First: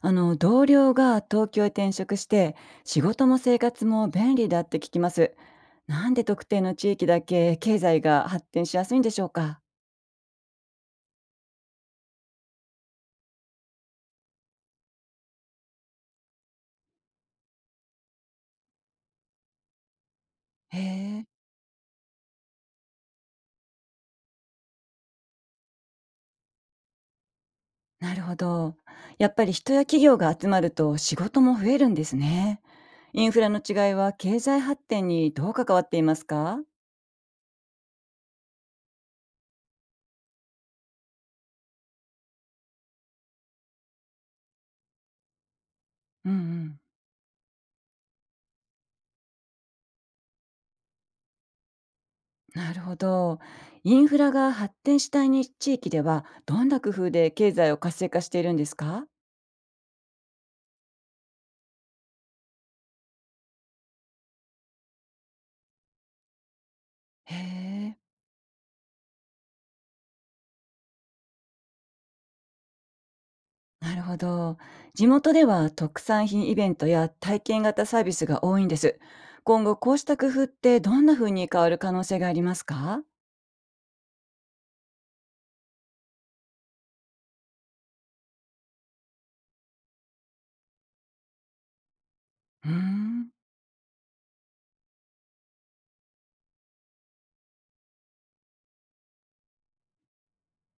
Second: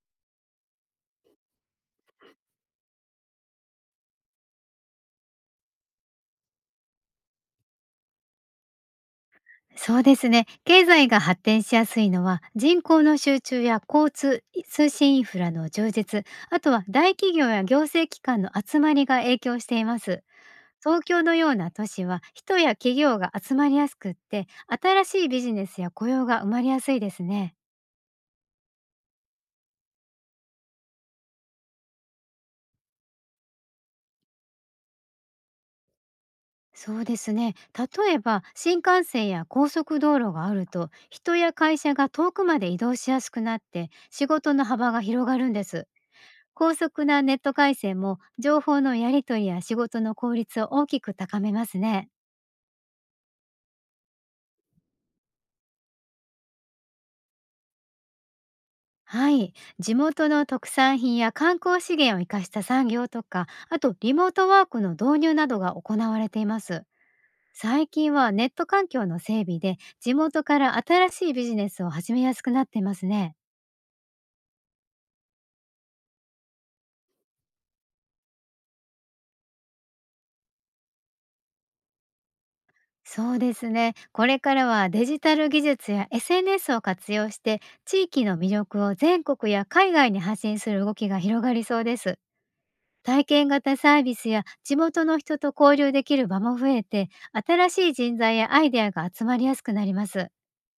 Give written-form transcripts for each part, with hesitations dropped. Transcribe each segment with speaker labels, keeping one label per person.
Speaker 1: 同僚が東京へ転職して仕事も生活も便利だって聞きます。なんで特定の地域だけ経済が発展しやすいんでしょうか？
Speaker 2: そうですね。経済が発展しやすいのは人口の集中や交通、通信インフラの充実、あとは大企業や行政機関の集まりが影響しています。
Speaker 1: へ
Speaker 2: 東京
Speaker 1: え、
Speaker 2: のような都市は人や企業が集まりやすくって、新しいビジネスや雇用が生まれやすいですね。
Speaker 1: なるほど。やっぱり人や企業が集まると仕事も増えるんですね。インフラの違いは経済発展にどう関わっていますか？
Speaker 2: そうですね。例えば新幹線や高速道路があると、人や会社が遠くまで移動しやすくなって、仕事の幅が広がるんです。
Speaker 1: うんう
Speaker 2: 高
Speaker 1: ん。
Speaker 2: 速なネット回線も情報のやり取りや仕事の効率を大きく高めますね。
Speaker 1: なるほど。インフラが発展したいに地域ではどんな工夫で経済を活性化しているんですか？
Speaker 2: はい。地元の特産品や観光資源を生かした産業とか、あとリモートワークの導入などが行われています。
Speaker 1: へ
Speaker 2: 最
Speaker 1: え。
Speaker 2: 近はネット環境の整備で地元から新しいビジネスを始めやすくなっていますね。
Speaker 1: なるほど。地元では特産品イベントや体験型サービスが多いんです。今後こうした工夫ってどんな風に変わる可能性がありますか？
Speaker 2: そうですね。これからはデジタル技術や SNS を活用して地域の魅力を全国や海外に発信する動きが広がりそうです。
Speaker 1: うー
Speaker 2: 体
Speaker 1: ん、
Speaker 2: 験型サービスや地元の人と交流できる場も増えて、新しい人材やアイデアが集まりやすくなります。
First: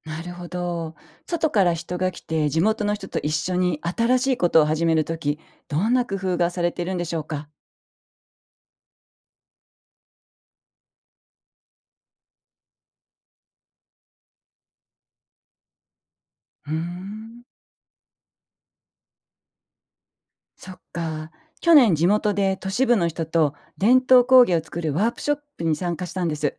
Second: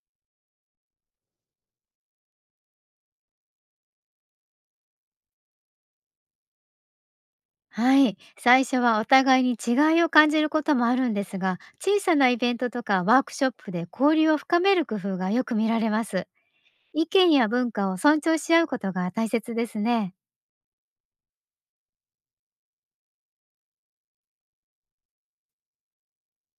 Speaker 1: なるほど。外から人が来て地元の人と一緒に新しいことを始めるとき、どんな工夫がされているんでしょうか？
Speaker 2: はい。最初はお互いに違いを感じることもあるんですが、小さなイベントとかワークショップで交流を深める工夫がよく見られます。
Speaker 1: うー
Speaker 2: 意見
Speaker 1: ん、
Speaker 2: や文化を尊重し合うことが大切ですね。
Speaker 1: そっか。去年地元で都市部の人と伝統工芸を作るワープショップに参加したんです。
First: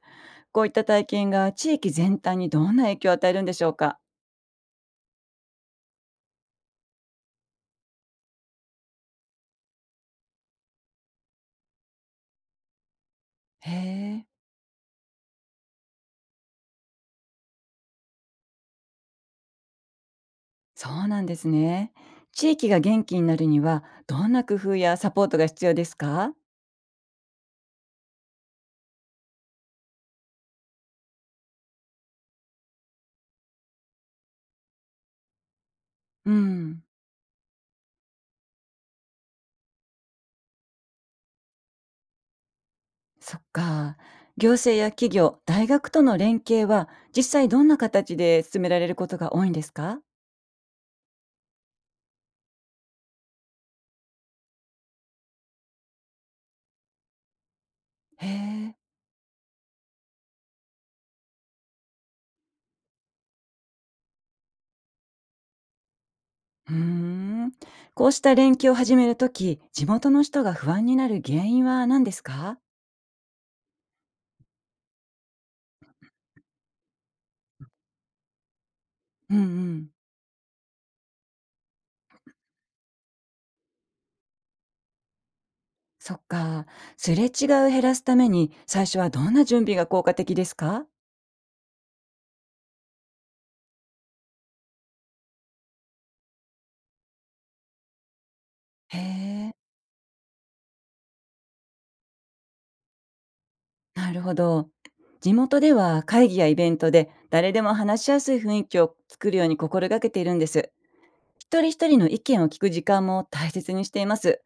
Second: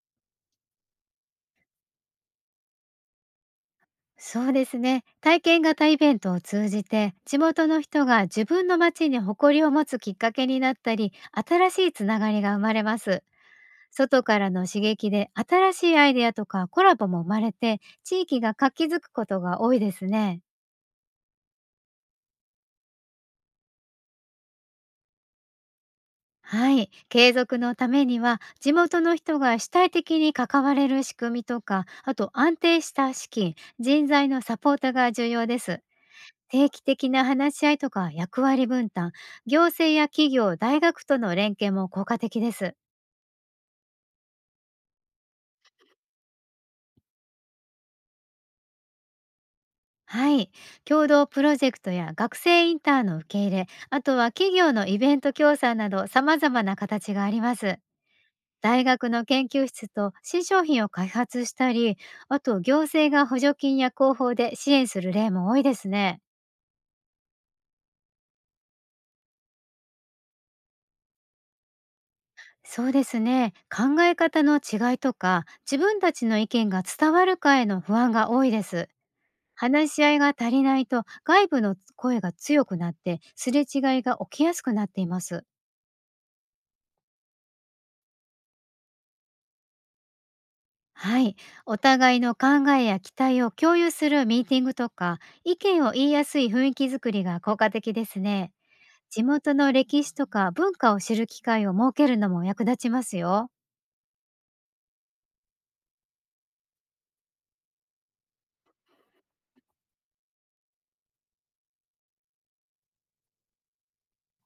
Speaker 1: こういった体験が地域全体にどんな影響を与えるんでしょうか？
Speaker 2: そうですね。体験型イベントを通じて、地元の人が自分の街に誇りを持つきっかけになったり、新しいつながりが生まれます。
Speaker 1: へ
Speaker 2: 外
Speaker 1: え。
Speaker 2: からの刺激で新しいアイデアとかコラボも生まれて、地域が活気づくことが多いですね。
Speaker 1: そうなんですね。地域が元気になるには、どんな工夫やサポートが必要ですか？
Speaker 2: はい。継続のためには、地元の人が主体的に関われる仕組みとか、あと安定した資金、人材のサポートが重要です。
Speaker 1: う
Speaker 2: 定期
Speaker 1: ん、
Speaker 2: 的な話し合いとか役割分担、行政や企業、大学との連携も効果的です。
Speaker 1: そっか。行政や企業、大学との連携は、実際どんな形で進められることが多いんですか？
Speaker 2: はい。共同プロジェクトや学生インターンの受け入れ、あとは企業のイベント協賛など様々な形があります。
Speaker 1: へえ。
Speaker 2: 大学の研究室と新商品を開発したり、あと行政が補助金や広報で支援する例も多いですね。
Speaker 1: うーん。こうした連携を始めるとき、地元の人が不安になる原因は何ですか？
Speaker 2: そうですね。考え方の違いとか、自分たちの意見が伝わるかへの不安が多いです。
Speaker 1: うんうん。
Speaker 2: 話し合いが足りないと外部の声が強くなって、すれ違いが起きやすくなっています。
Speaker 1: そっか。すれ違いを減らすために、最初はどんな準備が効果的ですか？
Speaker 2: はい。お互いの考えや期待を共有するミーティングとか、意見を言いやすい雰囲気づくりが効果的ですね。
Speaker 1: へ
Speaker 2: 地元
Speaker 1: え。
Speaker 2: の歴史とか文化を知る機会を設けるのも役立ちますよ。
Speaker 1: なるほど。地元では会議やイベントで誰でも話しやすい雰囲気を作るように心がけているんです。一人一人の意見を聞く時間も大切にしています。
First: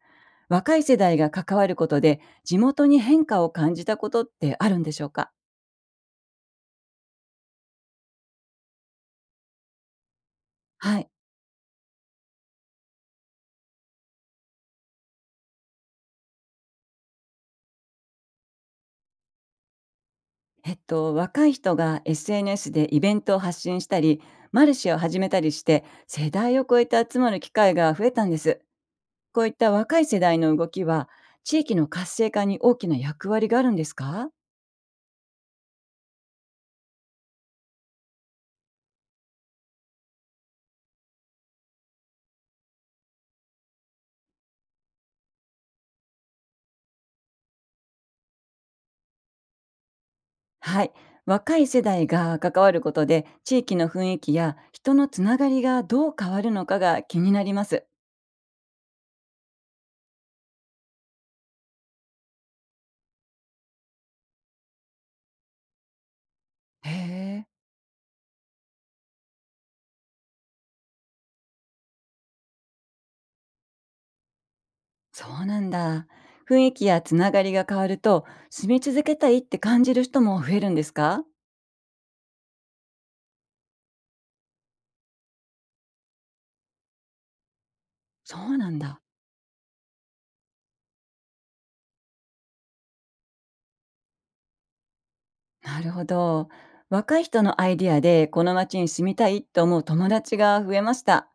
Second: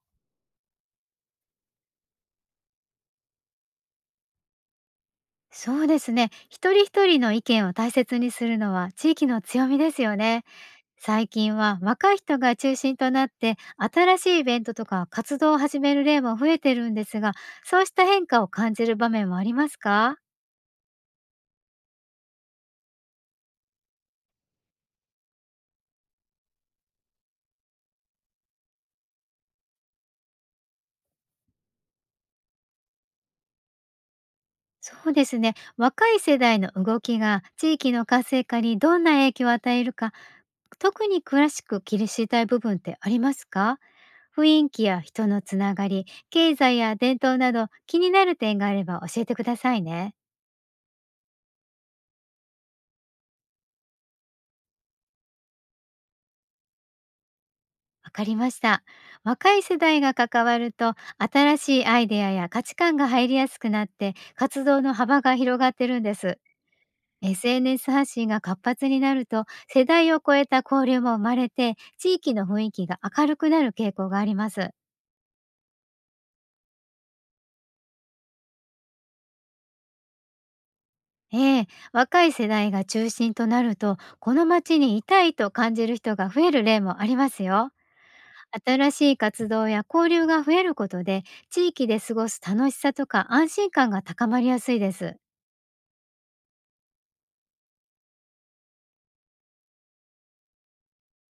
Speaker 1: 若い世代が関わることで地元に変化を感じたことってあるんでしょうか？
Speaker 2: そうですね。一人一人の意見を大切にするのは地域の強みですよね。
Speaker 1: はい。
Speaker 2: 最近は若い人が中心となって新しいイベントとか活動を始める例も増えてるんですが、そうした変化を感じる場面もありますか？
Speaker 1: 若い人が SNS でイベントを発信したり、マルシェを始めたりして、世代を超えて集まる機会が増えたんです。こういった若い世代の動きは、地域の活性化に大きな役割があるんですか？
Speaker 2: そうですね。若い世代の動きが地域の活性化にどんな影響を与えるか、特に詳しく切り知りたい部分ってありますか？雰囲気や人のつながり、経済や伝統など気になる点があれば教えてくださいね。
Speaker 1: はい。若い世代が関わることで、地域の雰囲気や人のつながりがどう変わるのかが気になります。
Speaker 2: わかりました。若い世代が関わると新しいアイデアや価値観が入りやすくなって、活動の幅が広がってるんです。
Speaker 1: へえ。
Speaker 2: SNS 発信が活発になると、世代を超えた交流も生まれて地域の雰囲気が明るくなる傾向があります。
Speaker 1: そうなんだ。雰囲気やつながりが変わると、住み続けたいって感じる人も増えるんですか？
Speaker 2: ええ、若い世代が中心となるとこの街にいたいと感じる人が増える例もありますよ。
Speaker 1: そうなん
Speaker 2: 新し
Speaker 1: だ。
Speaker 2: い活動や交流が増えることで、地域で過ごす楽しさとか安心感が高まりやすいです。
Speaker 1: なるほど。若い人のアイディアでこの街に住みたいと思う友達が増えました。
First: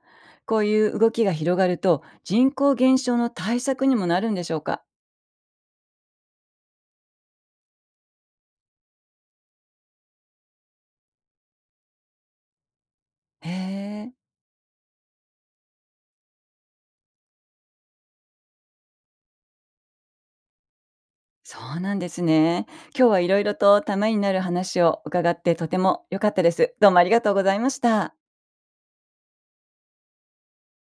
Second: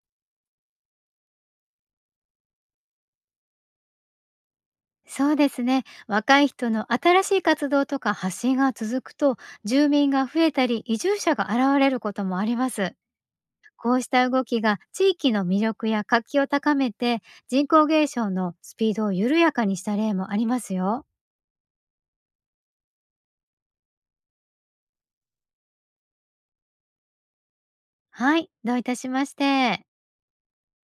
Speaker 1: こういう動きが広がると人口減少の対策にもなるんでしょうか？
Speaker 2: そうですね。若い人の新しい活動とか発信が続くと、住民が増えたり移住者が現れることもあります。
Speaker 1: へ
Speaker 2: こうし
Speaker 1: え。
Speaker 2: た動きが地域の魅力や活気を高めて、人口減少のスピードを緩やかにした例もありますよ。
Speaker 1: そうなんですね。今日はいろいろとためになる話を伺ってとても良かったです。どうもありがとうございました。
Speaker 2: はい、どういたしまして。